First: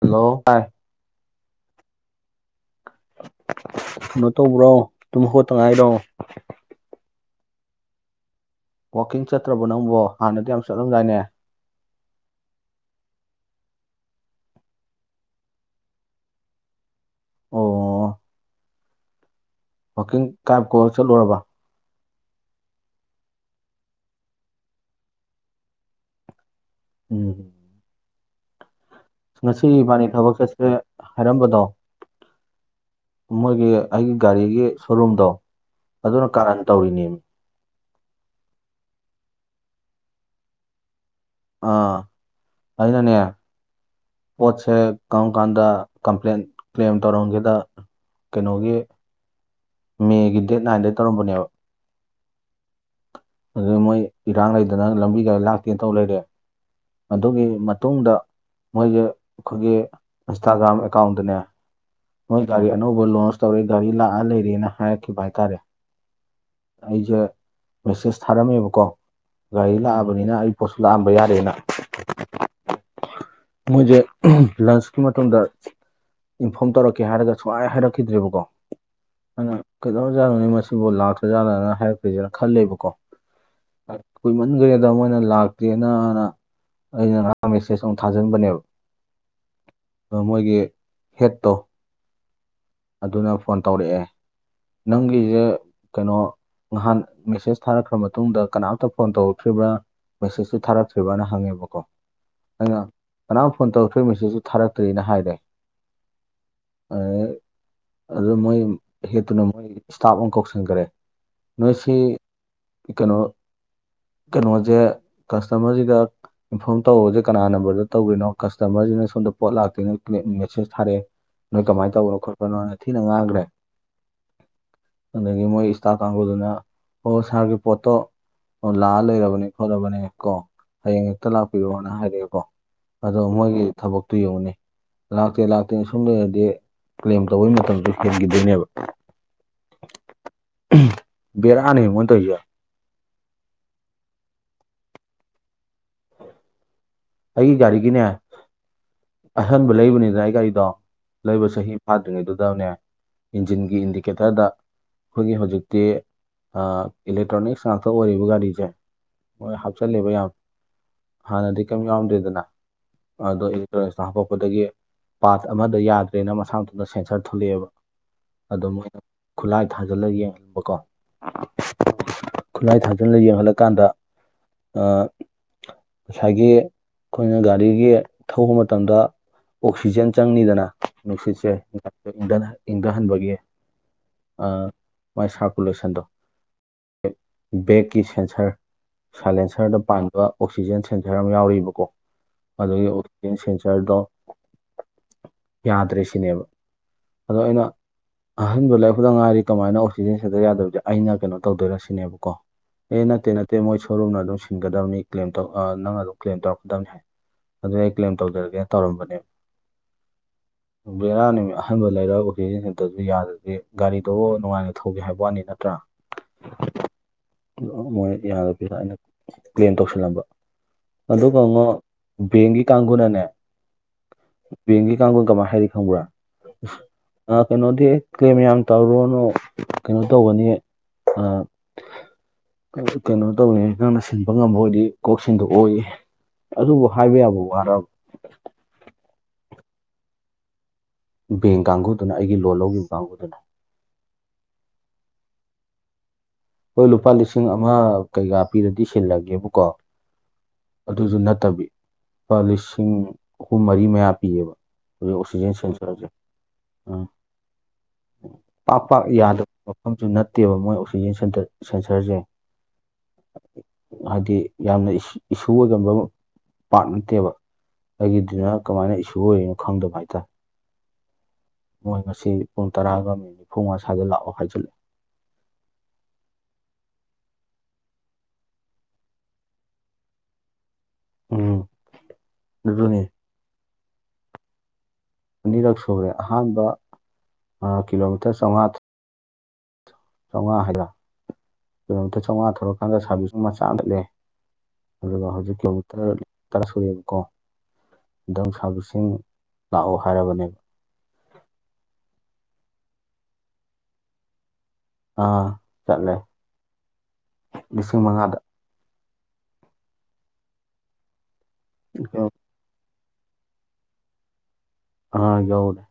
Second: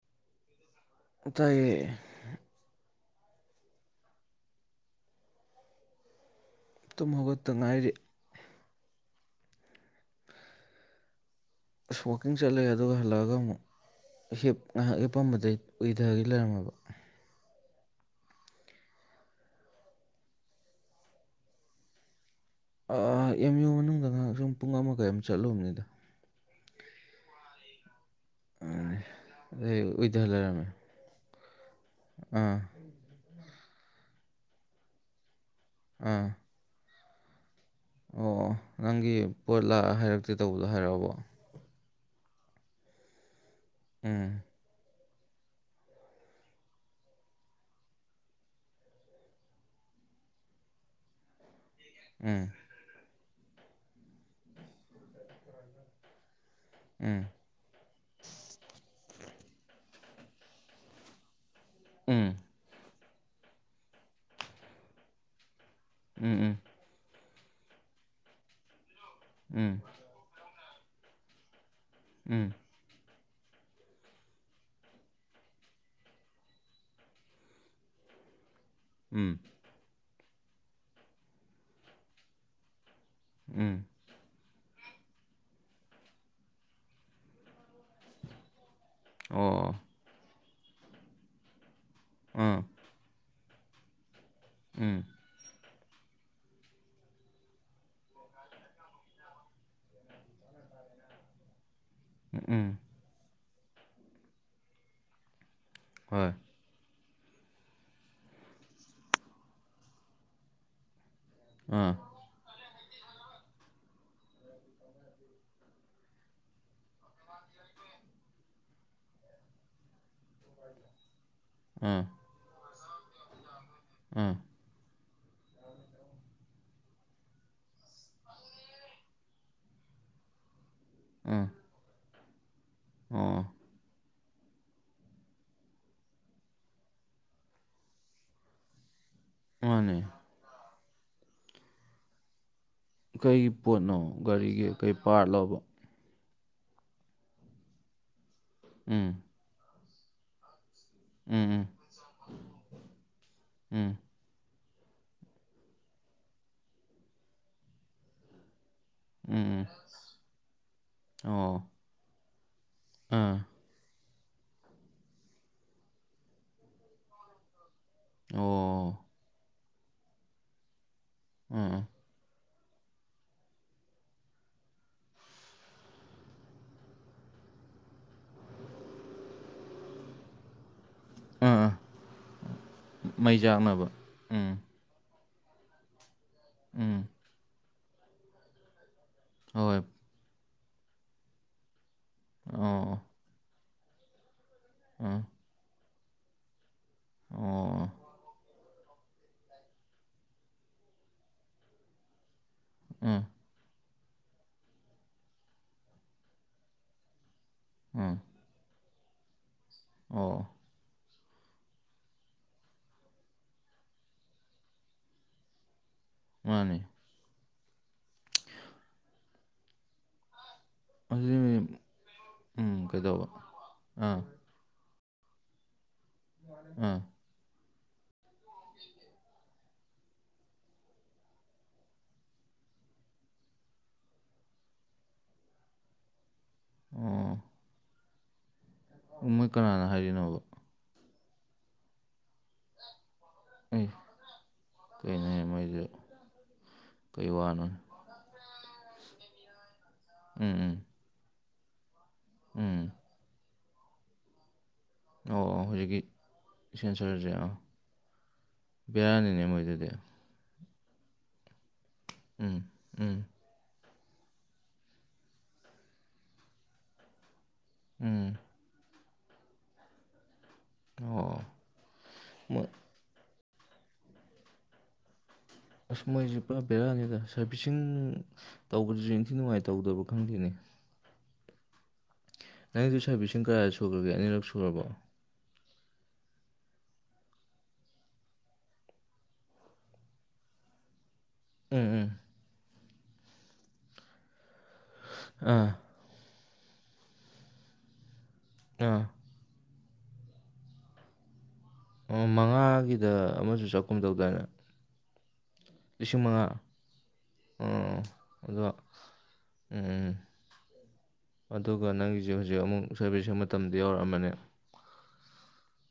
hello ꯇꯥꯏꯌꯦ ꯀꯩꯅꯣ ꯇꯧꯕ꯭ꯔꯣ ꯇꯨꯝ ꯍꯧꯒꯠꯇ ꯉꯥꯏꯔꯣ ꯇꯨꯝ ꯍꯧꯒꯠꯇ ꯉꯥꯏꯔꯤ ꯋꯥꯛꯀꯤꯡ ꯆꯠꯇ꯭ꯔꯕꯣ ꯅꯪꯕꯣ ꯍꯥꯟꯅꯗꯤ ꯌꯥꯝ ꯆꯠꯂꯝꯗꯥꯏꯅꯦ ꯑꯁ ꯋꯥꯛꯀꯤꯡ ꯆꯠꯂꯦ ꯑꯗꯨꯒ ꯍꯜꯂꯛꯑꯒ ꯑꯃꯨꯛ [inaudible] ꯉꯥꯏꯍꯥꯛ ꯍꯤꯄꯝꯕꯗꯩꯩ ꯎꯏꯗꯥꯒꯤ ꯂꯩꯔꯝꯃꯕ ꯑꯣ ꯋꯥꯛꯀꯤꯡ ꯀꯥꯏꯀꯣꯢ ꯆꯠꯂꯨꯔꯕ ꯑꯥ ꯑꯦꯝ ꯌꯨ ꯃꯅꯨꯡꯗ ꯉꯥꯏꯍꯥꯛ ꯁꯨꯝ ꯄꯨꯡ ꯑꯃꯥ ꯀꯩ ꯑꯃꯥ ꯆꯠꯂꯨꯕꯅꯤꯗ ꯎꯝ [inaudible] ꯉꯁꯤ ꯏꯕꯥꯟꯅꯤ ꯊꯕꯛ ꯆꯠꯁꯦ ꯍꯥꯏꯔꯝꯕꯗꯣ ꯎꯝ ꯃꯣꯏꯒꯤ ꯑꯩꯒꯤ ꯒꯥꯔꯤꯒꯤ ꯁꯣꯔꯨꯝꯗꯣ ꯑꯗꯨꯅ ꯀꯥꯔꯟ ꯇꯧꯔꯤꯅꯦꯃꯤ ꯑꯣ ꯑꯣ ꯅꯪꯒꯤ ꯄꯣꯠ ꯂꯥꯛꯑꯥ ꯍꯥꯏꯔꯛꯇꯦ ꯇꯧꯕꯗꯣ ꯍꯥꯏꯔꯛꯑꯕꯣ ꯑꯥ ꯑꯩꯅꯅꯦ ꯎꯝ ꯄꯣꯠꯁꯦ ꯀꯔꯝ ꯀꯥꯟꯗ ꯀꯝꯄ꯭ꯂꯦꯟ ꯀ꯭ꯂꯦꯝ ꯇꯧꯔꯝꯒꯦꯗ ꯀꯩꯅꯣꯒꯤ ꯃꯦꯒꯤ ꯗꯦꯠ ꯅꯥꯏꯟꯗ ꯇꯧꯔꯝꯕꯅꯦꯕ ꯎꯝ ꯑꯗꯨ ꯃꯣꯏ ꯏꯔꯥꯡ ꯂꯩꯗꯅ ꯂꯝꯕꯤ ꯒꯥꯔꯤ ꯂꯥꯛꯇꯦ ꯇꯧ ꯂꯩꯔꯦ ꯎꯝ ꯑꯗꯨꯒꯤ ꯃꯇꯨꯡꯗ ꯃꯣꯏꯒꯤ ꯑꯩꯈꯣꯏꯒꯤ ꯏꯟꯁꯇꯥꯒ꯭ꯔꯥꯝ ꯑꯦꯀꯥꯎꯟꯗꯅꯦ ꯃꯣꯏ ꯒꯥꯔꯤ ꯑꯅꯧ ꯂꯣꯟꯁ ꯇꯧꯔꯦ ꯒꯥꯔꯤ ꯂꯥꯛꯑ ꯂꯩꯔꯦꯅ ꯍꯥꯏꯔꯛꯈꯤꯕ ꯍꯥꯏꯇꯥꯔꯦ ꯎꯝ ꯎꯝ ꯑꯩꯖꯦ ꯃꯦꯁꯦꯁ ꯊꯥꯔꯝꯃꯦꯕꯀꯣ ꯒꯥꯔꯤ ꯎꯝ ꯂꯥꯛꯑꯕꯅꯤꯅ ꯑꯩ ꯄꯣꯠꯁꯨ ꯂꯥꯛꯑꯝꯕ ꯌꯥꯔꯦꯅ ꯎꯝ ꯃꯣꯏꯖꯦ ꯂꯟꯆꯀꯤ ꯃꯇꯨꯡꯗ ꯏꯟꯐꯣꯔꯝ ꯇꯧꯔꯛꯀꯦ ꯍꯥꯏꯔꯒ ꯁꯨꯛꯍꯥꯏ ꯍꯥꯏꯔꯛꯈꯤꯗ꯭ꯔꯦꯕꯀꯣ ꯎꯝ ꯑꯉꯥꯡ ꯀꯩꯗꯧꯔꯖꯥꯠꯅꯣꯅꯦ ꯃꯁꯤꯕꯨ ꯂꯥꯛꯇ꯭ꯔꯖꯥꯠꯂꯅꯥ ꯍꯥꯏꯔꯛꯇ꯭ꯔꯤꯖꯤꯅ ꯈꯜꯂꯦꯕꯀꯣ ꯎꯝ ꯀꯨꯏꯃꯟꯒ꯭ꯔꯦꯗ ꯃꯣꯏꯅ ꯂꯥꯛꯇꯦꯅꯅ ꯑꯩꯅ ꯉꯥꯔꯥꯡ ꯃꯦꯁꯦꯖ ꯑꯃꯨꯛ ꯊꯥꯖꯤꯟꯕꯅꯦꯕ ꯑꯣ ꯑꯣ ꯑꯗꯨ ꯃꯣꯏꯒꯤ ꯍꯦꯠꯇꯣ ꯑꯥ ꯑꯗꯨꯅ ꯐꯣꯟ ꯇꯧꯔꯛꯑꯦ ꯎꯝ ꯅꯪꯒꯤꯖꯦ ꯀꯩꯅꯣ ꯅꯍꯥꯟ ꯃꯦꯁꯦꯁ ꯊꯥꯔꯛꯈ꯭ꯔꯥ ꯃꯇꯨꯡꯗ ꯀꯅꯥꯝꯇ ꯐꯣꯟ ꯇꯧꯔꯛꯇ꯭ꯔꯤꯕ꯭ꯔꯥ ꯃꯦꯁꯦꯁꯇꯤ ꯊꯥꯔꯛꯇ꯭ꯔꯤꯕꯅ ꯍꯪꯉꯦꯕꯀꯣ ꯎꯝ ꯑꯩꯅ ꯀꯅꯥꯝ ꯐꯣꯟ ꯇꯧꯔꯛꯇ꯭ꯔꯦ ꯃꯦꯁꯦꯖꯁꯨ ꯊꯥꯔꯛꯇ꯭ꯔꯤꯅ ꯍꯥꯏꯔꯦ ꯍꯣꯏ ꯑꯗꯨ ꯃꯣꯏ ꯍꯦꯠꯇꯨꯅ ꯃꯣꯏ ꯏꯁꯇꯥꯞ ꯑꯃꯥ ꯀꯧꯁꯤꯟꯈ꯭ꯔꯦ ꯑꯥ ꯅꯣꯏꯁꯤ ꯀꯩꯅꯣ ꯀꯩꯅꯣꯖꯦ ꯀꯁꯇꯃꯔꯖꯤꯒ ꯏꯟꯐꯣꯔꯝ ꯇꯧꯕꯗꯤ ꯀꯅꯥ ꯅꯝꯕꯔꯗ ꯇꯧꯔꯤꯅꯣ ꯀꯁꯇꯃꯔꯖꯤꯅ ꯁꯣꯝꯗ ꯄꯣꯠ ꯂꯥꯛꯇꯦꯅ ꯃꯦꯁꯦꯁ ꯊꯥꯔꯛꯑꯦ ꯅꯣꯏ ꯀꯃꯥꯏꯅ ꯑꯥ ꯇꯧꯕꯅꯣ ꯈꯣꯠꯄꯅꯣꯅ ꯊꯤꯅ ꯉꯥꯡꯒ꯭ꯔꯦ ꯑꯥ ꯑꯗꯨꯒꯤ ꯃꯣꯏ ꯏꯁꯇꯥꯞ ꯀꯥꯡꯕꯨꯗꯨꯅ ꯑꯣ ꯁꯥꯔꯒꯤ ꯄꯣꯠꯇꯣ ꯑꯣ ꯂꯥꯛꯑ ꯂꯩꯔꯕꯅꯦ ꯈꯣꯠꯂꯕꯅꯦ ꯀꯣ ꯍꯌꯦꯡ ꯍꯦꯛꯇ ꯑꯥ ꯂꯥꯛꯄꯤꯔꯣꯅ ꯍꯥꯏ ꯏꯀꯣ ꯑꯗꯣ ꯑꯣ ꯃꯣꯏꯒꯤ ꯊꯕꯛꯇꯨ ꯌꯦꯡꯉꯨꯅꯦ ꯂꯥꯛꯇꯦ ꯂꯥꯛꯇꯦ ꯁꯨꯝ ꯂꯩꯔꯗꯤ ꯀ꯭ꯂꯦꯝ ꯇꯧꯕꯩ ꯃꯇꯝꯗꯣ ꯍꯦꯟꯒꯤꯗꯣꯏꯅꯦꯕ ꯃꯥꯅꯦ ꯕꯦꯔꯥꯅꯦ ꯃꯣꯏꯅꯥ ꯇꯧꯔꯤꯖꯦ ꯀꯔꯤ ꯄꯣꯠꯅꯣ ꯒꯥꯔꯤꯒꯤ ꯀꯩ ꯄꯥꯔꯠꯂꯣꯕ ꯑꯩꯒꯤ ꯒꯥꯔꯤꯒꯤꯅꯦ ꯎꯝ ꯑꯍꯟꯕ ꯂꯩꯕꯅꯤꯗꯥꯏ ꯑꯩ ꯒꯥꯔꯤꯗꯣ ꯂꯩꯕ ꯎꯝ ꯆꯍꯤ ꯐꯥꯗ꯭ꯔꯤꯉꯩꯗꯨꯗꯅꯦ ꯏꯟꯖꯤꯟꯒꯤ ꯎꯝ ꯏꯟꯗꯤꯀꯦꯇꯔꯗ ꯑꯩꯈꯣꯏꯒꯤ ꯍꯧꯖꯤꯛꯇꯤ ꯑ ꯏꯂꯦꯛꯇ꯭ꯔꯣꯅꯤꯛꯁ ꯉꯥꯛꯇ ꯑꯣꯏꯔꯤꯕ ꯒꯥꯔꯤꯖꯦ ꯃꯣꯏ ꯎꯝ ꯎꯝ ꯎꯝ ꯍꯥꯞꯆꯤꯜꯂꯦꯕ ꯌꯥꯝ ꯍꯥꯟꯅꯗꯤ ꯑꯣ ꯀꯩꯝ ꯌꯥꯎꯔꯝꯗꯦꯗꯅ ꯑꯥ ꯑꯗꯣ ꯑꯦꯂꯦꯛꯇ꯭ꯔꯣꯅꯤꯛꯁ ꯇꯥ ꯍꯥꯞꯄꯛꯄꯗꯒꯤ ꯄꯥꯔꯠ ꯑꯃꯗ ꯌꯥꯗ꯭ꯔꯦꯅ ꯃꯁꯥ ꯃꯊꯟꯗ ꯁꯦꯟꯁꯔ ꯊꯣꯛꯂꯛꯑꯦꯕ ꯑꯗꯨꯝ ꯃꯣꯏꯅ ꯑꯣ ꯈꯨꯠꯂꯥꯏ ꯊꯥꯖꯤꯜꯂ ꯌꯦꯡꯍꯟꯕꯀꯣ ꯎꯝ ꯈꯨꯠꯂꯥꯏ ꯊꯥꯟꯖꯜꯂꯥ ꯌꯦꯡꯍꯜꯂꯀꯥꯟꯗ ꯑꯥ ꯉꯁꯥꯏꯒꯤ ꯑꯩꯈꯣꯏꯅ ꯒꯥꯔꯤꯒꯤ ꯊꯧꯕ ꯃꯇꯝꯗ ꯑꯣꯛꯁꯤꯖꯦꯟ ꯆꯪꯅꯤꯗꯅ ꯑꯥ ꯅꯨꯡꯁꯤꯠꯁꯦ ꯑꯥ ꯉꯥꯛꯇꯪ ꯏꯪꯗꯟꯍꯟ ꯏꯪꯗꯍꯟꯕꯒꯤ ꯃꯩ ꯆꯥꯛꯅꯕ ꯎꯝ ꯑꯥ ꯃꯥꯏ ꯁꯥꯔꯀꯨꯂꯦꯁꯟꯗꯣ ꯎꯝ ꯕꯦꯛꯀꯤ ꯁꯦꯟꯁꯔ ꯍꯣꯏ ꯁꯥꯏꯂꯦꯟꯁꯔꯗ ꯄꯥꯟꯕ ꯑꯣꯛꯁꯤꯖꯦꯟ ꯁꯦꯟꯁꯔ ꯑꯃ ꯌꯥꯎꯔꯤꯕꯀꯣ ꯑꯗꯨꯒꯤ ꯑꯣ ꯑꯣꯛ ꯑꯦꯟ ꯁꯦꯟꯁꯔꯗꯣ ꯎꯝ ꯌꯥꯥꯗ꯭ꯔꯦ ꯁꯤꯅꯦꯕ ꯑꯗꯣ ꯑꯩꯅ ꯑꯣ ꯑꯍꯟꯕ ꯂꯩꯔꯛꯄꯗꯥ ꯉꯥꯏꯔꯤ ꯀꯃꯥꯏꯅ ꯑꯣꯛꯁꯤꯖꯦꯟ ꯁꯦꯟꯁꯔ ꯌꯥꯗꯕꯖꯦ ꯑꯩꯅ ꯀꯩꯅꯣ ꯇꯧꯗꯣꯏꯅꯣ ꯁꯤꯅꯦꯕꯀꯣ ꯑꯦ ꯑꯥ ꯅꯠꯇꯦ ꯅꯠꯇꯦ ꯃꯣꯏ ꯁꯣꯔꯨꯝꯅ ꯑꯗꯨꯝ ꯁꯤꯟꯒꯗꯕꯅꯤ ꯀ꯭ꯂꯦꯝ ꯇꯧ ꯑ ꯅꯪ ꯑꯗꯨꯝ ꯀ꯭ꯂꯦꯝ ꯇꯧ ꯗꯝꯅꯦ ꯍꯥꯏ ꯑꯗꯨꯗꯤ ꯑꯩ ꯀ꯭ꯂꯦꯝ ꯑꯥ ꯇꯧꯖꯔꯒꯦ ꯇꯧꯔꯝꯕꯅꯦꯕ ꯑꯣ ꯕꯦꯔꯥꯅꯦꯃꯤ ꯑꯍꯟꯕ ꯂꯩꯔꯛꯑꯒ ꯑꯣꯛꯁꯤꯖꯦꯟ ꯁꯦꯟꯇꯔꯖꯨ ꯌꯥꯗ꯭ꯔꯥꯗꯤ ꯒꯥꯔꯤꯗꯨꯕꯨ ꯅꯨꯡꯉꯥꯏꯅ ꯊꯧꯒꯦ ꯍꯥꯏꯕ ꯋꯥꯅꯤ ꯅꯠꯇ꯭ꯔꯥ [inaudible] ꯃꯥꯅꯦ [unintelligible] ꯃꯣꯏ ꯌꯥꯗꯕꯤꯗ ꯑꯩꯅ ꯀ꯭ꯂꯦꯝ ꯇꯧꯁꯜꯂꯝꯕ ꯑꯗꯨꯒꯥ ꯑꯃ ꯑꯗꯨꯗꯤ ꯕꯦꯡꯒꯤ ꯎꯝ ꯀꯥꯡꯒꯨꯅꯅꯦ ꯀꯩꯗꯧꯕ ꯑꯥ ꯕꯦꯡꯒꯤ ꯀꯥꯡꯒꯨꯅ ꯀꯃꯥꯏ ꯍꯥꯏꯔꯛꯏ ꯈꯪꯕ꯭ꯔꯥ ꯎꯝ ꯑ ꯀꯩꯅꯣꯗꯤ ꯀ꯭ꯂꯦꯝ ꯌꯥꯝ ꯇꯧꯔꯨꯔꯅꯨ ꯀꯩꯅꯣ ꯇꯧꯒꯅꯤ ꯑ ꯀꯩꯅꯣ ꯇꯧꯅꯤ ꯅꯪꯅ ꯁꯤꯟꯕ ꯉꯝꯕ ꯑꯣꯏꯗꯤ ꯀꯣꯛꯁꯤꯟꯗꯣꯛ ꯑꯣꯏꯌꯦ ꯑꯗꯨꯕꯨ ꯍꯥꯏꯕ ꯌꯥꯕ ꯋꯥꯔꯕ ꯎꯝ ꯃꯣꯏ ꯀꯅꯥꯅ ꯍꯥꯏꯔꯤꯅꯣꯕ ꯕꯦꯡ ꯀꯥꯡꯒꯨꯗꯨꯅ ꯑꯩꯒꯤ ꯂꯣꯟ ꯂꯧꯒꯤꯕ ꯀꯥꯡꯒꯨꯗꯨꯅ ꯑꯩ ꯀꯩꯅꯣꯅꯦ ꯃꯣꯏꯖꯨ ꯑꯈꯣꯏ ꯂꯨꯄꯥ ꯂꯤꯁꯤꯡ ꯑꯃ ꯀꯩꯀꯥ ꯄꯤꯔꯗꯤ ꯁꯤꯜꯂꯒꯦꯕꯨꯀꯣ ꯎꯝ ꯎꯝ ꯑꯗꯨꯖꯨ ꯅꯠꯇꯕꯤ ꯂꯨꯄꯥ ꯎꯝ ꯂꯤꯁꯤꯡ ꯑꯍꯨꯝ ꯃꯔꯤ ꯃꯌꯥ ꯄꯤꯌꯦꯕ ꯍꯧꯖꯤꯛ ꯑꯣꯛꯁꯤꯖꯦꯟ ꯑꯣ ꯍꯧꯖꯤꯛꯀꯤ ꯁꯦꯟꯁꯔꯖꯦ ꯎꯝ ꯁꯦꯟꯁꯔꯁꯦ ꯑꯥ ꯄꯥꯛ ꯄꯥꯛ ꯕꯦꯔꯥꯅꯤꯅꯦ ꯌꯥꯗꯕ ꯃꯣꯏꯗꯨꯗꯤ ꯃꯐꯝꯖꯨ ꯅꯠꯇꯦꯕ ꯃꯣꯏ ꯑꯣꯛꯁꯤꯖꯦꯟ ꯁꯦꯟꯇꯔ ꯁꯦꯟꯁꯔꯖꯦ ꯎꯝ ꯎꯝ ꯍꯥꯏꯗꯤ ꯌꯥꯝꯅ ꯏꯁ ꯏꯁꯨ ꯑꯣꯏꯒꯝꯕ ꯄꯥꯠ ꯅꯠꯇꯦꯕ ꯎꯝ ꯑꯩꯒꯤꯗꯨꯅ ꯀꯃꯥꯏꯅ ꯏꯁꯨ ꯑꯣꯏꯔꯤꯅꯣ ꯈꯪꯗꯕ ꯍꯥꯏꯇꯥꯔꯦ ꯑꯣ ꯃꯣꯏ ꯉꯁꯤ ꯄꯨꯡ ꯃꯣꯏ ꯇꯔꯥꯒ ꯃꯤꯅꯤꯠ ꯅꯤꯐꯨꯝꯉꯥ ꯁꯥꯏꯗ ꯂꯥꯛꯑꯣ ꯍꯥꯏꯖꯤꯜꯂꯦ ꯑꯁ ꯃꯣꯏꯖꯦ ꯄꯨꯔꯥ ꯕꯦꯔꯥꯅꯤꯗ ꯁꯥꯔꯕꯤꯁꯤꯡ ꯇꯧꯕꯗꯨꯖꯨ ꯏꯟꯊꯤ ꯅꯨꯡꯉꯥꯏ ꯇꯧꯗꯕ꯭ꯔꯥ ꯈꯪꯗꯦꯅꯦ ꯎꯝ ꯅꯪꯖꯨ ꯑꯗꯨꯅꯤ ꯁꯥꯔꯚꯤꯁꯁꯤꯡ ꯀꯌꯥꯔ ꯁꯨꯒ꯭ꯔꯒꯦ ꯑꯅꯤꯔꯛ ꯁꯨꯔꯕꯣ ꯑꯅꯤꯔꯛ ꯁꯨꯔꯦ ꯑꯍꯥꯟꯕ ꯑꯥ ꯀꯤꯂꯣꯃꯤꯇꯔ ꯆꯧꯉꯥ ꯆꯧꯉꯥ ꯍꯥꯏꯗ꯭ꯔ ꯎꯝ ꯎꯝ ꯀꯤꯂꯣꯃꯤꯇꯔ ꯆꯧꯉꯥ ꯊꯧꯔꯀꯥꯟꯗ ꯁꯥꯔꯚꯤꯁꯁꯤꯡ ꯃꯆꯥꯗ ꯂꯩ ꯑꯗꯨꯒ ꯍꯧꯖꯤꯛꯀꯤ ꯑꯥ ꯑꯃꯨꯛ [unintelligible] ꯇꯔꯥ ꯁꯨꯔꯦꯕꯀꯣ [unintelligible] ꯁꯥꯔꯕꯤꯁꯁꯤꯡ ꯑꯥ ꯂꯥꯛꯑꯣ ꯍꯥꯏꯔꯕꯅꯦꯕ ꯎꯝ ꯃꯉꯥꯒꯤꯗ ꯑꯃꯖꯨ ꯆꯠꯀꯨꯝ ꯇꯧꯗꯥꯏꯅꯦ ꯑꯥ ꯆꯠꯂꯦ ꯂꯤꯁꯤꯡꯃꯉꯥ ꯑꯥ ꯂꯤꯁꯤꯡ ꯃꯉꯥꯗ ꯑꯗꯣ ꯎꯝ ꯑꯗꯨꯒ ꯅꯪꯒꯤꯖꯦ ꯍꯨꯖꯤꯛ ꯑꯃꯨꯛ ꯁꯔꯚꯤꯁꯁꯤꯡ ꯃꯇꯝꯗꯤ ꯌꯧꯔꯛꯑꯝꯃꯅꯦ ꯑꯥ ꯌꯧꯔꯦ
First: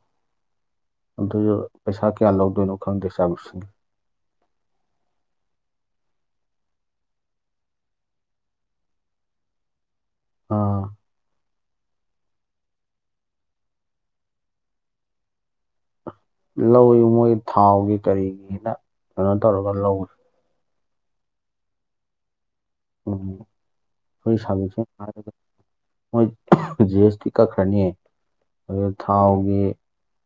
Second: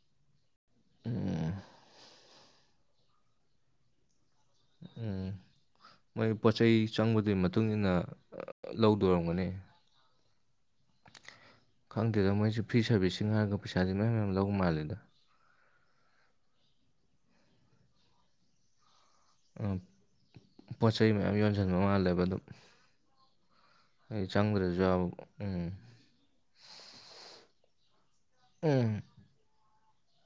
ꯎꯝ ꯑꯗꯨꯖꯨ ꯄꯩꯁꯥ ꯀꯌꯥ ꯂꯧꯗꯣꯏꯅꯣ ꯈꯪꯗꯦ ꯁꯥꯔꯕꯤꯁꯤꯡꯒꯤ ꯎꯝ ꯃꯣꯏ ꯄꯣꯠꯆꯩ ꯆꯪꯕꯗꯨꯏꯒꯤ ꯃꯇꯨꯡ ꯏꯟꯅ ꯂꯧꯗꯣꯏ ꯑꯣꯏꯔꯝꯒꯅꯤ ꯑꯥ ꯈꯪꯗꯦꯗ ꯃꯣꯏꯁꯦ ꯐ꯭ꯔꯤ ꯁꯥꯔꯚꯤꯁꯁꯤꯡ ꯍꯥꯏꯔꯒ ꯄꯩꯁꯥꯥꯖꯦ ꯃꯌꯥꯝ ꯃꯌꯥꯝ ꯂꯧ ꯃꯥꯜꯂꯦꯗ ꯂꯧꯋꯤ ꯃꯣꯏ ꯊꯥꯎꯒꯤ ꯀꯔꯤꯒꯤꯅ ꯀꯩꯅꯣ ꯇꯧꯔꯒ ꯑ, ꯂꯧꯋꯤ ꯄꯣꯠ ꯆꯩꯩ ꯃꯌꯥꯝ ꯌꯣꯟꯖꯤꯟꯕ ꯃꯥꯜꯂꯦꯕ ꯑꯗꯨꯝ ꯎꯝ ꯍꯩ ꯑꯩꯈꯣꯏ ꯆꯪꯗ꯭ꯔꯦꯖꯨ ꯁꯥꯔꯚꯤꯁꯁꯤꯡ ꯌꯥꯕ ꯍꯥꯏꯔꯒ ꯎꯝ ꯃꯣꯏ ꯖꯤ ꯑꯦꯁ ꯇꯤ ꯀꯛꯈ꯭ꯔꯅꯤ ꯑꯗꯨꯒ ꯎꯝ ꯊꯥꯎꯒꯤ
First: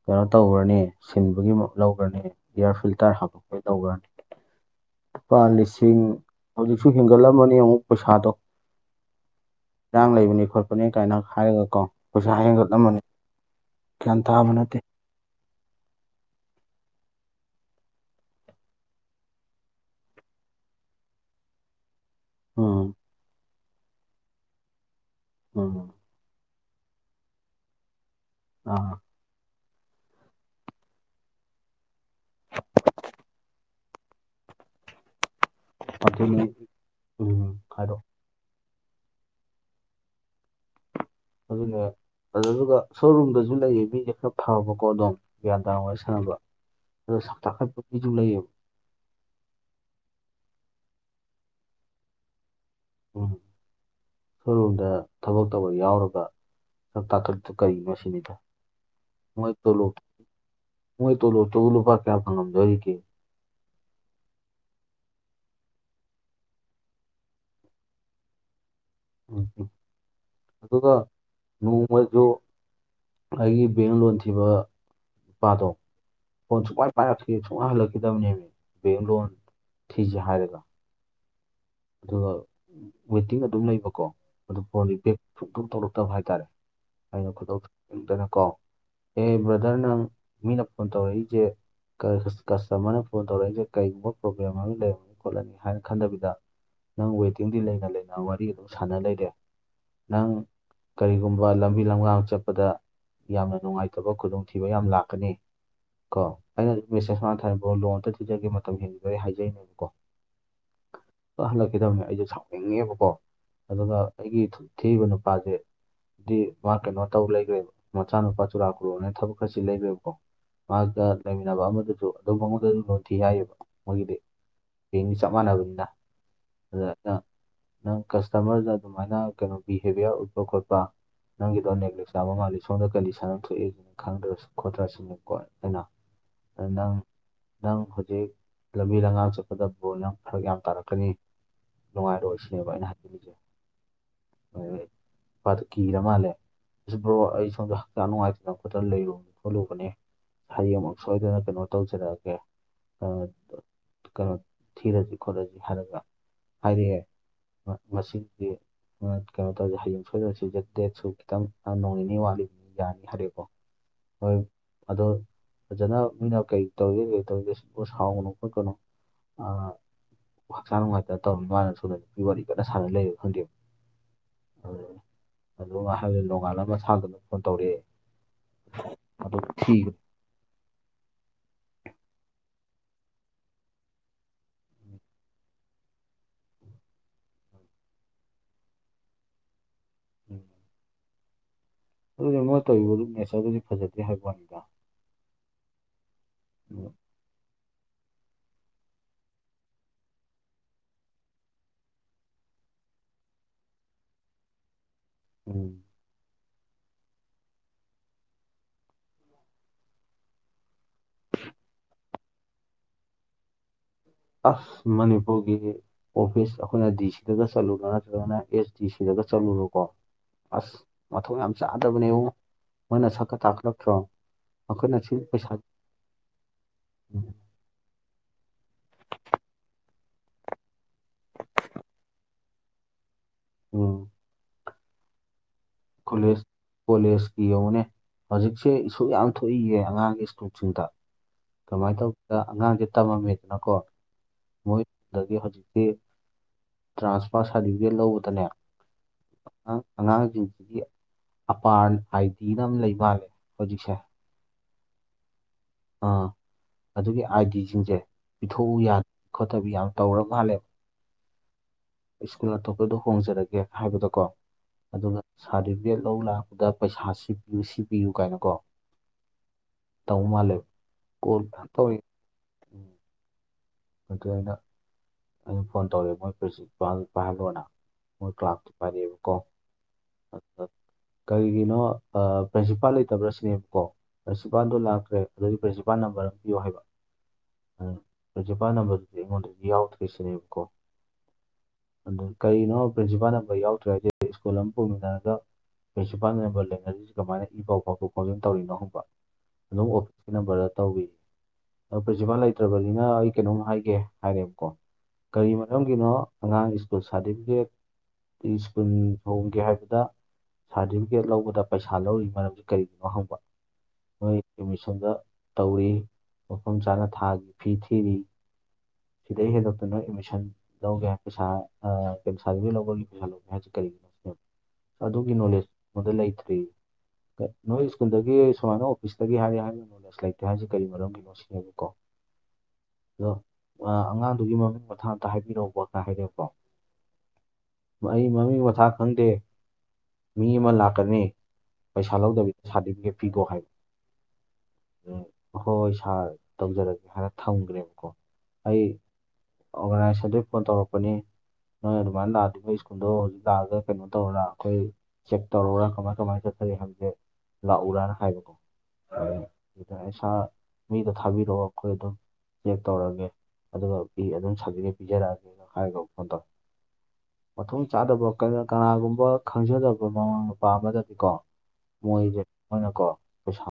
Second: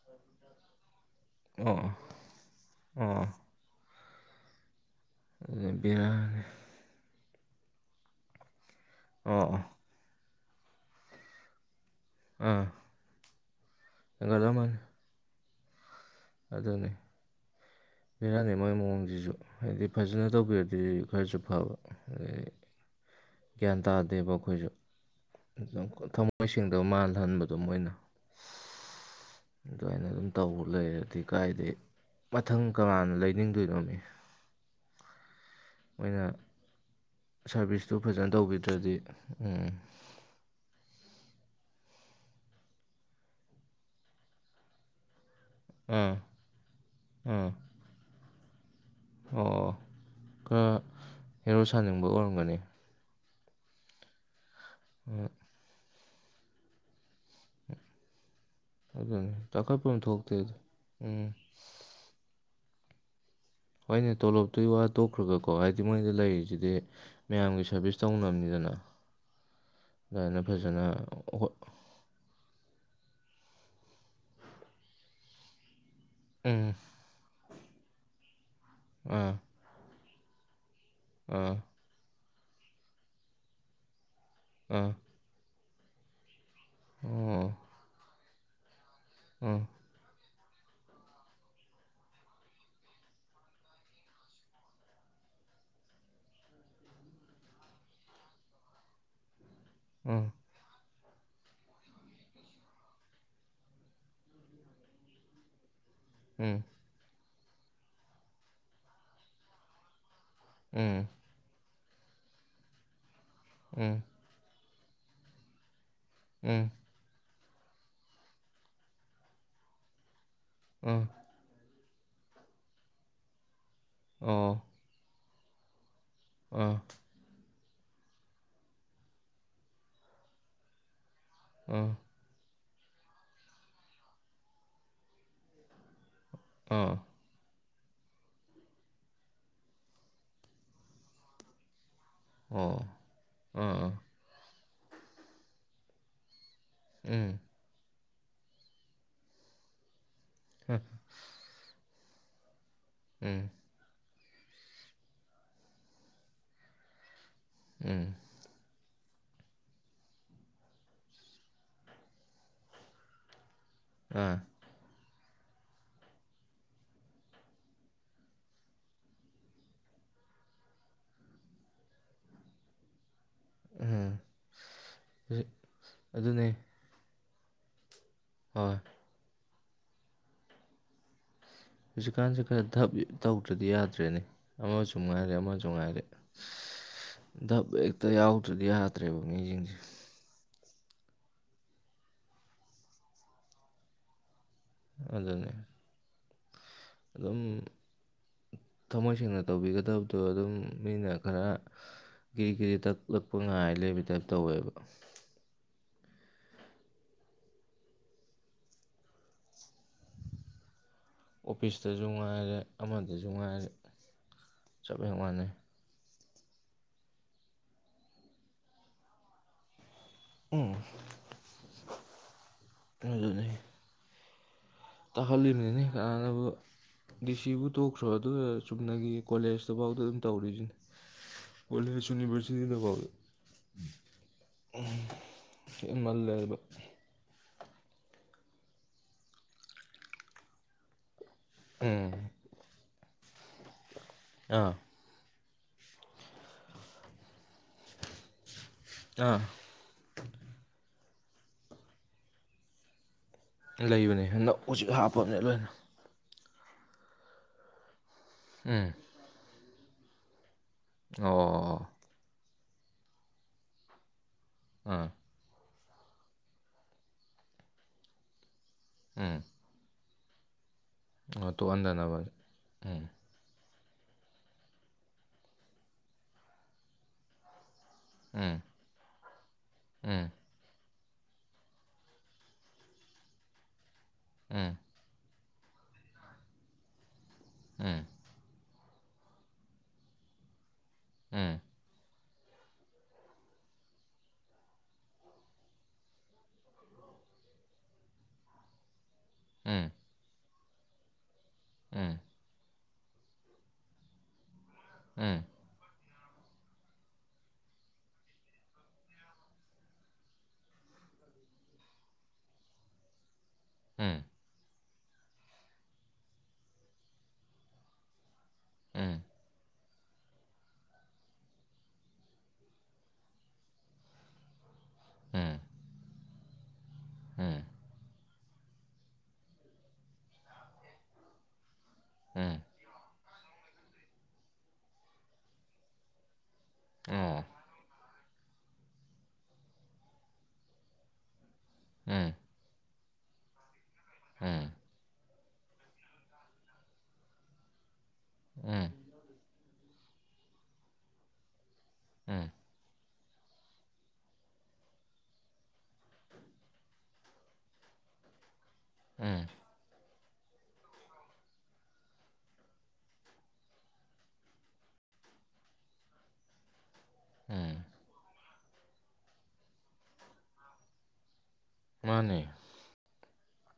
ꯀꯩꯅꯣ ꯇꯧꯒ꯭ꯔꯅꯤ ꯁꯤꯟꯕꯒꯤꯃꯨꯛ ꯑꯣ ꯂꯧꯒ꯭ꯔꯅꯤ ꯏꯌꯥꯔ ꯐꯤꯜꯇꯔ ꯑꯣ ꯍꯥꯞꯄ ꯂꯣꯏ ꯂꯧꯒ꯭ꯔꯥꯅꯤ ꯂꯨꯄꯥ ꯑꯗꯨ ꯂꯤꯁꯤꯡ ꯕꯤꯔꯥꯅꯤ ꯍꯧꯖꯤꯛ ꯇꯤ ꯍꯦꯟꯒꯠꯂꯝꯃꯅꯤ ꯑꯃꯨꯛ ꯄꯩꯁꯥꯗꯣ ꯑꯣ ꯑꯣ ꯏꯔꯥꯡ ꯂꯩꯕꯅꯦ ꯈꯣꯠꯄꯅꯤ ꯀꯥꯏꯅ ꯍꯥꯏꯔꯒ ꯀꯣ ꯄꯩꯁꯥ ꯑꯥ ꯍꯦꯟꯒꯠꯂꯝꯃꯅꯤ ꯒ꯭ꯌꯥꯟ ꯇꯥꯕ ꯍꯦꯟꯒꯠꯂꯝꯃꯅꯤ ꯅꯠꯇꯦ ꯑꯗꯨꯅꯤ ꯕꯤꯔꯥꯅꯤ ꯃꯣꯏ ꯃꯑꯣꯡꯖꯤꯖꯨ ꯍꯥꯏꯗꯤ ꯐꯖꯅ ꯇꯧꯕꯤꯔꯗꯤ ꯈꯔꯁꯨ ꯐꯕ ꯎꯝ [unintelligible] ꯒ꯭ꯌꯥꯟ ꯇꯥꯗꯦꯕ ꯑꯈꯣꯏꯖꯨ ꯎꯝ [unintelligible] ꯃꯣꯏꯁꯦꯡꯗꯕ ꯃꯥꯜꯍꯟꯕꯗꯣ ꯃꯣꯏꯅ ꯑꯥ ꯑꯗꯨꯋꯥꯏꯅ ꯑꯗꯨꯝ ꯇꯧꯕ ꯂꯩꯔꯗꯤ ꯀꯥꯏꯗꯩ ꯃꯊꯪ ꯀꯅꯥꯅ ꯂꯩꯅꯤꯡꯗꯣꯏꯅꯣꯃꯤ ꯃꯣꯏꯅ ꯑꯗꯨꯅꯦ ꯁꯥꯔꯚꯤꯁꯇꯨ ꯐꯖꯅ ꯇꯧꯕꯤꯗ꯭ꯔꯗꯤ ꯎꯝ ꯑꯗꯨꯅꯦ [unintelligible] ꯁꯣꯔꯨꯝꯗꯁꯨ ꯂꯩꯔꯤ ꯃꯤꯖꯦ ꯈꯔ ꯊꯥꯛꯑꯕꯀꯣ ꯑꯗꯨꯝ ꯒ꯭ꯌꯥꯟ ꯇꯥꯅ ꯋꯥꯔꯤ ꯑꯥ ꯁꯥꯟꯅꯕ ꯑꯗ ꯁꯛ ꯑꯥ ꯇꯥꯛꯈꯠꯄ ꯃꯤꯖꯨ ꯂꯩꯑꯕ ꯑꯣ ꯈꯔ ꯍꯦꯔꯣ ꯁꯥꯅꯤꯡꯕ ꯑꯣꯏꯔꯝꯒꯅꯤ ꯎꯝ ꯁꯣꯔꯨꯝꯗ ꯎꯝ ꯊꯕꯛ ꯇꯧꯕ ꯌꯥꯎꯔꯒ ꯁꯛ ꯇꯥꯛꯀꯠꯇꯨ ꯀꯔꯤꯒꯤꯅꯣ ꯁꯤꯅꯤꯗ ꯑꯗꯨꯅꯤ ꯃꯣꯏ ꯇꯣꯂꯣꯞ ꯆꯥꯎꯈꯠꯐꯝ ꯊꯣꯛꯇꯦ ꯃꯣꯏ ꯎꯝ ꯇꯣꯂꯣꯞꯇꯨꯕꯨ ꯂꯨꯄꯥ ꯀꯌꯥ ꯐꯪꯉꯝꯗꯣꯔꯤꯒꯦ ꯍꯣꯏꯅꯦ ꯇꯣꯂꯣꯞꯇꯨꯒꯤ ꯋꯥ ꯇꯣꯛꯈ꯭ꯔꯒꯀꯣ ꯍꯥꯏꯗꯤ ꯃꯣꯏꯗ ꯂꯩꯔꯤꯖꯤꯗꯤ ꯃꯌꯥꯝꯒꯤ ꯁꯔꯚꯤꯁ ꯇꯧꯅꯝꯅꯤꯗꯅ ꯎꯝ ꯎꯝ ꯑꯗꯨꯒ ꯍꯣ ꯅꯣꯡ ꯃꯣꯏꯖꯨ ꯑꯩꯒꯤ ꯕꯦꯡ ꯂꯣꯟ ꯊꯤꯕ ꯅꯨꯄꯥꯗꯣ ꯐꯣꯟ ꯎꯝ ꯁꯨꯛꯄꯥꯏ ꯄꯥꯏꯔꯛꯈꯤ ꯁꯨꯡꯍꯟ ꯍꯜꯂꯛꯈꯤꯗꯕꯅꯦꯃꯤ ꯕꯦꯡ ꯂꯣꯟ ꯑꯥ ꯊꯤꯖꯦ ꯍꯥꯏꯔꯒ ꯑꯥ ꯑꯗꯨꯒ ꯋꯦꯇꯤꯡ ꯑꯗꯨꯝ ꯂꯩꯕꯀꯣ ꯑꯗꯨ ꯐꯣꯟ ꯑꯥ ꯀꯣꯜꯗꯤ ꯕꯦꯛ ꯁꯨꯡꯇꯧ ꯇꯧꯔꯛꯇꯕ ꯍꯥꯏꯇꯥꯔꯦ ꯑꯩꯅ ꯑꯣ ꯈꯨꯗꯧ ꯁꯥꯎꯅꯤꯡꯗꯅꯀꯣ ꯍꯦ ꯎꯝ ꯕ꯭ꯔꯗꯔ ꯅꯪ ꯃꯤꯅ ꯐꯣꯟ ꯇꯧꯔꯛꯏꯖꯦ ꯀꯁꯇꯃꯔꯅ ꯐꯣꯟ ꯇꯧꯔꯛꯏꯁꯦ ꯀꯔꯤꯒꯨꯝꯕ ꯄ꯭ꯔꯣꯕ꯭ꯂꯦꯝ ꯑꯃ ꯂꯩꯔꯅꯤ ꯈꯣꯠꯂꯅꯤ ꯍꯥꯏꯅ ꯈꯟꯗꯕꯤꯗ ꯅꯪ ꯋꯦꯇꯤꯡꯗꯤ ꯂꯩꯅ ꯂꯩꯅ ꯋꯥꯔꯤ ꯑꯗꯨꯝ ꯁꯥꯟꯅ ꯂꯩꯔꯦ ꯎꯝ ꯅꯪ ꯀꯔꯤꯒꯨꯝꯕ ꯂꯝꯕꯤ ꯂꯝꯂꯥꯡ ꯆꯠꯄꯗ ꯌꯥꯝꯅ ꯅꯨꯡꯉꯥꯏꯇꯕ ꯈꯨꯗꯣꯡꯊꯤꯕ ꯌꯥꯝꯅ ꯂꯥꯛꯀꯅꯤ ꯀꯣ ꯎꯝ ꯑꯩꯅ ꯑꯗꯨꯝ ꯃꯦꯁꯦꯖ ꯃꯥꯟꯅ ꯊꯥꯔꯕ꯭ꯔꯣ ꯂꯣꯟ ꯑꯝꯇ ꯊꯤꯖꯒꯦ ꯃꯇꯝ ꯍꯦꯟꯕꯤꯕ ꯑꯩ ꯍꯥꯏꯖꯔꯤꯅꯦꯕꯀꯣ ꯎꯝ ꯀ ꯍꯜꯂꯛꯈꯤꯗꯕꯅꯦ ꯑꯩꯁꯨꯦ ꯁꯥꯎꯅꯤꯡꯉꯦꯕꯀꯣ ꯎꯝ ꯑꯗꯨꯒ ꯑꯩꯒꯤ ꯊꯦꯛꯏꯕ ꯅꯨꯄꯥꯁꯦ ꯗꯤ ꯎꯝ ꯃꯥ ꯀꯩꯅꯣ ꯇꯧ ꯂꯩꯈ꯭ꯔꯦꯕ ꯃꯆꯥꯅꯨꯄꯥ ꯆꯨꯔꯥ ꯈꯨꯨꯔꯛꯅ ꯊꯕꯛ ꯈꯔꯁꯤ ꯂꯩꯈ꯭ꯔꯦꯕꯀꯣ ꯎꯝ ꯃꯍꯥꯛꯀ ꯂꯩꯃꯤꯟꯅꯕ ꯑꯃꯗꯁꯨ ꯑꯗꯨ ꯐ ꯑꯃꯗꯁꯨ ꯂꯣꯟꯊꯤ ꯍꯥꯏꯌꯦꯕ ꯃꯣꯏꯒꯤꯗꯤ ꯑꯣ ꯇꯤꯝꯗꯤ ꯆꯞ ꯆꯃꯅꯕꯤꯅ ꯑꯥ ꯑꯗꯨꯗ ꯅꯪ ꯀꯁꯇꯃꯔꯗ ꯑꯗꯨꯃꯥꯏꯅ ꯀꯩꯅꯣ ꯄꯤꯈꯤꯕ ꯌꯥꯎꯔꯤꯕ꯭ꯔꯥ ꯈ‌ꯣꯠꯄ ꯅꯪꯒꯤꯗꯣ ꯑꯥ ꯅꯦꯛꯂꯦꯛꯁ ꯆꯥꯕ ꯃꯥꯜꯂꯤꯦ ꯁꯣꯝꯗ ꯀꯂꯤ ꯁꯅꯝ ꯊꯣꯛꯏꯦꯅ ꯈꯪꯗ꯭ꯔꯁꯨ ꯈꯣꯠꯇ꯭ꯔꯁꯨꯅꯦꯀꯣ ꯑꯩꯅ ꯅꯪ ꯑꯥ ꯅꯪ ꯍꯧꯖꯤꯛ ꯂꯝꯕꯤ ꯂꯝꯉꯥꯡ ꯆꯠꯄꯗ ꯕꯣ ꯐꯔꯛ ꯌꯥꯝ ꯇꯥꯔꯛꯄ ꯥꯛꯀꯅꯤ ꯅꯨꯡꯉꯥꯏꯔꯣꯏ ꯁꯤꯅꯦꯕ ꯑꯣ ꯑꯩꯅ ꯍꯥꯏꯖꯅꯤꯡꯁꯦ ꯑꯥ ꯍ‌ꯣꯏ ꯍ‌ꯣꯏ ꯃꯥꯗꯨ ꯀꯤꯔ ꯃꯥꯜꯂꯦ ꯕ꯭ꯔ‌ꯣ ꯎꯝ ꯑꯩ ꯁ‌ꯣꯝꯗ ꯍꯛꯆꯥꯡ ꯅꯨꯡꯉꯥꯏꯇꯅ ꯈꯣꯠꯇꯅ ꯂꯩꯔꯨ ꯈꯣꯠꯂꯨꯕꯅꯦ ꯍ ꯍꯌ‌ꯦꯡꯃꯨꯛ ꯁꯣꯏꯗꯅ ꯀꯩꯅꯣ ꯇꯧꯖꯔꯛꯑꯒꯦ ꯎꯝ ꯀꯩꯅꯣ ꯊꯤꯔꯁꯤ ꯈꯣꯠꯂꯁꯤ ꯍꯥꯏꯔꯒ ꯍꯥꯏꯔꯛꯑꯦ ꯎꯝ ꯃꯁꯤꯗꯤ ꯀꯩꯅꯣ ꯇꯧꯔꯤꯁꯦ ꯍꯌꯦꯡ ꯁꯣꯏꯗꯅꯁꯨ ꯗꯦꯠꯁꯨ ꯈꯤꯇꯪ ꯅꯣꯡ ꯅꯤꯅꯤ ꯋꯥꯠꯂꯤꯕꯅꯤ ꯌꯥꯅꯤ ꯍꯥꯏꯔꯦꯀꯣ ꯍꯣꯏ ꯑꯥ ꯑꯗꯣ ꯐꯖꯅ ꯃꯤꯅ ꯀꯩ ꯇꯧꯔꯤꯒꯦ ꯀꯩ ꯇꯧꯔꯤꯒꯦ ꯁꯤꯕꯨ ꯁꯥꯎꯒꯅꯨ ꯈꯣꯠꯀꯅꯨ ꯑ ꯍꯛꯆꯥꯡ ꯅꯨꯡꯉꯥꯏꯇ ꯇꯧꯔꯃꯤ ꯃꯥꯅ ꯁꯣꯏꯗꯅꯄꯤ ꯋꯥꯔꯤ ꯀꯟꯅ ꯁꯥꯟꯅ ꯂꯩꯕ ꯈꯪꯗꯦꯕ ꯎꯝ ꯎ ꯍꯧꯖꯤꯛ ꯑꯗꯨꯒ ꯍꯥꯏꯕ ꯑꯗꯨꯅꯦ ꯅꯣꯡꯉꯥꯜ ꯑꯃ ꯁꯥꯥꯡꯗꯨꯅ ꯐꯣꯟ ꯇꯧꯔꯛꯑꯦ ꯍꯣꯏ ꯑꯗ‌ꯣ ꯊꯤ ꯍꯧꯖꯤꯛꯀꯥꯟꯁꯦ ꯈꯔ ꯞ ꯇꯧꯗ꯭ꯔꯗꯤ ꯌꯥꯗ꯭ꯔꯦꯅꯦ ꯑꯃꯁꯨ ꯉꯥꯏꯔꯦ ꯑꯃꯁꯨ ꯉꯥꯏꯔꯦ ꯙꯞ ꯍꯦꯛꯇ ꯌꯥꯎꯗ꯭ꯔꯗꯤ ꯌꯥꯗ꯭ꯔꯦꯕ ꯃꯤꯁꯤꯡꯁꯦ ꯑꯗꯨꯗꯤ ꯃꯣꯏꯅ ꯇꯧꯔꯤꯕꯗꯨ ꯅꯦꯆꯔꯗꯨꯗꯤ ꯐꯖꯗ꯭ꯔ‌ꯦ ꯍꯥꯏꯕꯩ ꯋꯥꯅꯤꯗ ꯑꯗꯨꯅꯦ ꯎꯝ ꯑꯗꯨꯝ ꯊꯃꯣꯏ ꯁꯦꯡꯅ ꯇꯧꯕꯤꯒꯗꯕꯗꯣ ꯑꯗꯨꯝ ꯃꯤꯅ ꯈꯔ ꯀꯦꯔꯤ ꯀꯦꯔꯤ ꯇꯛꯂꯛꯄ ꯉꯥꯏ ꯂꯩꯕꯇꯥꯏꯞ ꯇꯧꯋꯦꯕ ꯎꯝ ꯑꯣꯐꯤꯁꯇꯁꯨ ꯉꯥꯏꯔꯦ ꯑꯃꯗꯁꯨ ꯉꯥꯏꯔꯦ ꯑꯁ ꯆꯞ ꯍꯦꯛ ꯃꯥꯟꯅꯩ ꯃꯅꯤꯄꯨꯔꯒꯤ ꯑꯣꯐꯤꯁ ꯑꯩꯈꯣꯏꯅ ꯗꯤ ꯁꯤꯗꯒ ꯆꯠꯂꯨꯨꯔ ꯅꯠꯇ꯭ꯔꯒꯅ ꯑꯦꯁ ꯗꯤ ꯁꯤꯗꯒ ꯆꯠꯂꯨꯔꯀꯣ ꯎꯝ ꯑꯁ ꯃꯊꯣꯡ ꯌꯥꯝ ꯆꯥꯗꯕꯅꯦꯕ ꯃꯣꯏꯅ ꯁꯛꯀ ꯇꯥꯛꯈꯠꯂꯛꯇ꯭ꯔꯣ ꯑꯩꯈꯣꯏꯅ ꯁꯤ ꯄꯩꯁꯥ ꯇꯍꯂꯤꯃꯤꯅꯦ ꯀꯅꯥꯅꯕꯨ ꯗꯤꯁꯤꯕꯨ ꯇꯣꯛꯈ꯭ꯔꯣ ꯑꯗꯨꯒ ꯆꯨꯝꯅꯒꯤ ꯀꯣꯂꯦꯖꯇꯐꯥꯎꯗ ꯑꯗꯨꯝ ꯇꯧꯔꯤꯁꯤꯅꯦ ꯀꯣꯂ‌ꯦꯖꯁꯨꯅꯤ ꯃꯁꯤꯗꯩꯗꯀ‌ꯣ ꯑ‌ꯣ [unintelligible] ꯀꯣꯂꯦꯁ ꯍꯦꯟꯃꯜꯂꯦꯕ ꯀꯣꯂꯦꯁ ꯌꯦꯡꯧꯅꯦ ꯍꯧꯖꯤꯛꯁꯦ ꯏꯁꯨ ꯌꯥꯝ ꯊꯣꯛꯏꯌꯦ ꯑꯉꯥꯡꯒꯤ ꯏꯁꯇꯣꯛꯁꯤꯡꯗ ꯀꯃꯥꯏꯅ ꯇꯧ ꯎꯝ ꯑꯉꯥꯡꯁ ꯇꯝꯃꯝꯃꯤꯗꯅꯀꯣ ꯑꯥ ꯃꯣꯏ ꯑꯗꯒꯤ ꯍꯧꯖꯤꯛꯇꯤ ꯇ꯭ꯔꯥꯟꯁꯐꯥꯔ ꯁꯥꯔꯗꯤꯕꯤꯒꯦꯠ ꯂꯧꯕꯗꯅꯦ ꯑꯥ ꯑ ꯑꯉꯥꯡꯖꯤꯡꯁꯤꯒꯤ ꯑꯄꯔ ꯑꯥꯏꯗꯤꯅ ꯑꯃ ꯂꯩꯃꯜꯂꯦ ꯂꯩꯕꯅꯦ ꯅ ꯑꯣꯖꯤꯛ ꯍꯥꯞꯄꯕꯅꯦ ꯂꯣꯏꯅ ꯑꯥ ꯑꯗꯨꯒꯤ ꯑꯥꯏꯗꯤꯖꯤꯡꯖꯦ ꯄꯤꯊꯣꯛꯎ ꯎꯝ ꯌꯥ ꯈꯣꯠꯇꯕꯤ ꯌꯥꯝ ꯇꯧꯔ ꯃꯥꯜꯂꯦ ꯑꯣ ꯁ꯭ꯀꯨꯜ ꯑꯇꯣꯞꯄꯗ ꯍꯣꯡꯖꯔꯒꯦ ꯍꯥꯏꯕꯗꯀꯣ ꯑꯥ ꯑꯗꯨꯒ ꯁꯥꯔꯗꯤꯕꯤꯒꯦꯠ ꯂꯧ ꯂꯥꯛꯄꯗ ꯄꯩꯁꯥ ꯁꯤ ꯄꯤꯌꯨ ꯁꯤꯄꯤꯌꯨ ꯀꯥꯏꯅꯀꯣ ꯎꯝ ꯇꯧ ꯃꯥꯜꯂꯦ ꯑꯣ ꯇꯣꯛꯍꯟꯗꯅꯕ ꯎꯝ ꯑꯗꯨ ꯑꯩꯅ ꯑꯗꯨ ꯐꯣꯟ ꯇꯧꯔꯦ ꯃꯣꯏ ꯄ꯭ꯔꯤꯟꯁꯤꯄꯥꯜ ꯄꯥꯏꯍꯜꯂꯣꯅ ꯃꯣꯏ ꯎꯝ ꯀ꯭ꯂꯥꯛꯇꯤ ꯄꯥꯏꯔꯛꯑꯦꯕꯀꯣ ꯎꯝ ꯀꯔꯤꯒꯤꯅꯣ ꯑꯥ ꯄ꯭ꯔꯤꯟꯁꯤꯄꯥꯜ ꯂꯩꯇꯕ꯭ꯔꯥ ꯁꯤꯅꯦꯕꯀꯣ ꯄ꯭ꯔꯤꯟꯁꯤꯄꯥꯜꯗꯣ ꯎꯝ ꯂꯥꯛꯈ꯭ꯔꯦ ꯑꯗꯨꯗꯤ ꯄ꯭ꯔꯤꯟꯁꯤꯄꯥꯜ ꯅꯝꯕꯔ ꯑꯃ ꯄꯤꯌꯣ ꯍꯥꯏꯕ ꯑꯗꯨ ꯎꯝ ꯄ꯭ꯔꯤꯟꯁꯤꯄꯥꯜ ꯅꯝꯕꯔꯗꯨ ꯑꯩꯉꯣꯟꯗꯗꯤ ꯌꯥꯎꯗ꯭ꯔꯦ ꯁꯤꯅꯦꯕ ꯀꯣ ꯎꯝ ꯑꯗꯨ ꯀꯔꯤꯅꯣ ꯄ꯭ꯔꯤꯟꯁꯤꯄꯥꯜ ꯅꯝꯕꯔ ꯌꯥꯎꯗ꯭ꯔꯦ ꯍꯥꯏꯗꯤ ꯁ꯭ꯀꯨꯜ ꯑꯃ ꯄꯨꯃꯤꯟꯅꯔꯒ ꯄ꯭ꯔꯤꯟꯁꯤꯄꯥꯜ ꯅꯝꯕꯔ ꯂꯩꯅꯗ꯭ꯔꯤꯁꯤ ꯀꯃꯥꯏꯅ ꯏ ꯄꯥꯎ ꯐꯥꯎꯗꯣꯛ ꯐꯥꯎꯖꯤꯟ ꯇꯧꯔꯤꯅꯣ ꯍꯪꯕ ꯎꯝ ꯑꯗꯨꯝ ꯑꯣꯐꯤꯁꯀꯤ ꯅꯝꯕꯔꯗ ꯇꯧꯋꯤ ꯑꯗꯣ ꯎꯝ ꯄ꯭ꯔꯤꯁꯤꯄꯥꯜ ꯂꯩ ꯂꯩꯇꯕꯅꯤꯅ ꯑꯩ ꯀꯩꯅꯣꯝ ꯍꯥꯏꯒꯦ ꯍꯥꯏꯔꯦꯕꯀꯣ ꯎꯝ ꯎꯝ ꯀꯔꯤ ꯃꯔꯝꯒꯤꯅꯣ ꯑꯉꯥꯡ ꯁ꯭ꯀꯨꯜ ꯁꯥꯔꯗꯤꯕꯤꯒꯦꯠ ꯁ꯭ꯀꯨꯜ ꯍꯣꯡꯒꯦ ꯍꯥꯏꯕꯗ ꯁꯥꯔꯗꯤꯕꯤꯒꯦꯠ ꯂꯧꯕꯗ ꯄꯩꯁꯥ ꯂꯧꯔꯤ ꯃꯔꯝꯁꯤ ꯀꯔꯤꯒꯤꯅꯣ ꯍꯪꯕ ꯃꯣꯏ ꯑꯦꯃꯤꯁꯟꯗ ꯇꯧꯔꯤ ꯃꯐꯝ ꯆꯥꯅ ꯊꯥꯒꯤ ꯐꯤ ꯊꯤꯔꯤ ꯎꯝ ꯁꯤꯗꯩ ꯍꯦꯟꯅ ꯁꯤꯗ ꯅꯣꯏ ꯑꯦꯗꯃꯤꯁꯟ ꯂꯧꯒꯦ ꯍꯥꯏ ꯄꯩꯁꯥ ꯑꯥ ꯁꯥꯔꯗꯤꯕꯤꯒꯦꯠ ꯂꯧꯕꯒꯤ ꯄꯩꯁꯥ ꯂꯧꯒꯦ ꯍꯥꯏꯁꯤ ꯀꯔꯤꯒꯤꯅꯣ [unintelligible] ꯑꯗꯨꯒꯤ ꯎꯝ ꯅꯣꯂꯦꯖ [unintelligible] ꯂꯩꯇ꯭ꯔꯤ ꯅꯣꯏ ꯁ꯭ꯀꯨꯜꯗꯒꯤ ꯁꯨꯃꯥꯏꯅ ꯑꯣꯐꯤꯁꯇꯒꯤ ꯍꯥꯏꯔꯤꯑꯦ [unintelligible] ꯅꯣꯂꯦꯖ ꯂꯩꯇꯦ ꯍꯥꯏꯔꯤꯁꯦ ꯀꯔꯤ ꯃꯔꯝꯒꯤꯅꯣ ꯁꯤꯅꯦꯕꯀꯣ ꯎꯝ ꯎꯝ ꯑꯗꯣ ꯑꯉꯥꯡꯗꯨꯒꯤ ꯃꯃꯤꯡ ꯃꯊꯥ ꯑꯝꯇ ꯍꯥꯏꯕꯤꯔꯛꯑꯣꯕ ꯀ ꯍꯥꯏꯔꯛꯑꯦꯕꯀꯣ ꯑꯥ ꯑꯩ ꯃꯃꯤꯡ ꯃꯊꯥ ꯈꯪꯗꯦ ꯃꯤ ꯑꯃ ꯂꯥꯛꯀꯅꯤ ꯄꯩꯁꯥ ꯎꯝ ꯎꯝ ꯂꯧꯗꯕꯤꯗ ꯁꯥꯔꯗꯤꯕꯤꯒꯦꯠ ꯄꯤꯒꯣ ꯍꯥꯏꯕ ꯎꯝ ꯎꯝ ꯍꯣꯏ ꯍꯣꯏ ꯁꯥꯔ ꯇꯧꯖꯔꯒꯦ ꯍꯥꯏꯔ ꯊꯝꯒ꯭ꯔꯦꯕꯀꯣ ꯑꯩ ꯑꯣꯔꯒꯅꯥꯏꯖꯦꯁꯟꯗꯩ ꯐꯣꯟ ꯇꯧꯔꯛꯄꯅꯤ ꯅꯣꯏ ꯑꯗꯨꯃꯥꯏꯅ ꯎꯝ ꯂꯥꯛꯑꯗꯤ ꯅꯣꯏ ꯁ꯭ꯀꯨꯜ ꯀꯨꯜꯗꯣ ꯍꯧꯖꯤꯛ ꯂꯥꯛꯑꯒ ꯀꯩꯅꯣ ꯇꯧꯔꯥ ꯑꯩꯈꯣꯏ ꯆꯦꯛ ꯇꯧꯔꯣꯔꯥ ꯀꯃꯥꯏ ꯀꯃꯥꯏ ꯆꯠꯊꯔꯤ ꯍꯥꯏꯕꯁꯦ ꯂꯥꯛꯎꯔꯅ ꯍꯥꯏꯕꯀꯣ ꯎꯝ ꯎꯝ [unintelligible] ꯁꯥꯔ ꯃꯤꯗꯣ ꯊꯥꯕꯤꯔꯛꯑꯣ ꯑꯈꯣꯏ ꯑꯗꯨꯝ ꯆꯦꯛ ꯇꯧꯔꯒꯦ ꯑꯗꯨꯒ ꯑꯩ ꯑꯗꯨꯝ ꯁꯔꯗꯤꯕꯤꯒꯦꯠ ꯄꯤꯖꯔꯛꯑꯒꯦꯅ ꯍꯥꯏꯔ ꯐꯣꯟ [unintelligible] ꯃꯇꯨꯡ ꯎꯝ ꯆꯥꯗꯕ ꯀꯅꯥ ꯀꯅꯥꯒꯨꯝꯕ ꯈꯪꯖꯗꯕ ꯃꯃꯥ ꯃꯄꯥ ꯑꯃꯗꯗꯤꯀꯣ ꯃꯥꯅꯦ ꯃꯣꯏꯖꯦ ꯃꯣꯏꯅꯀꯣ ꯄꯩꯁꯥ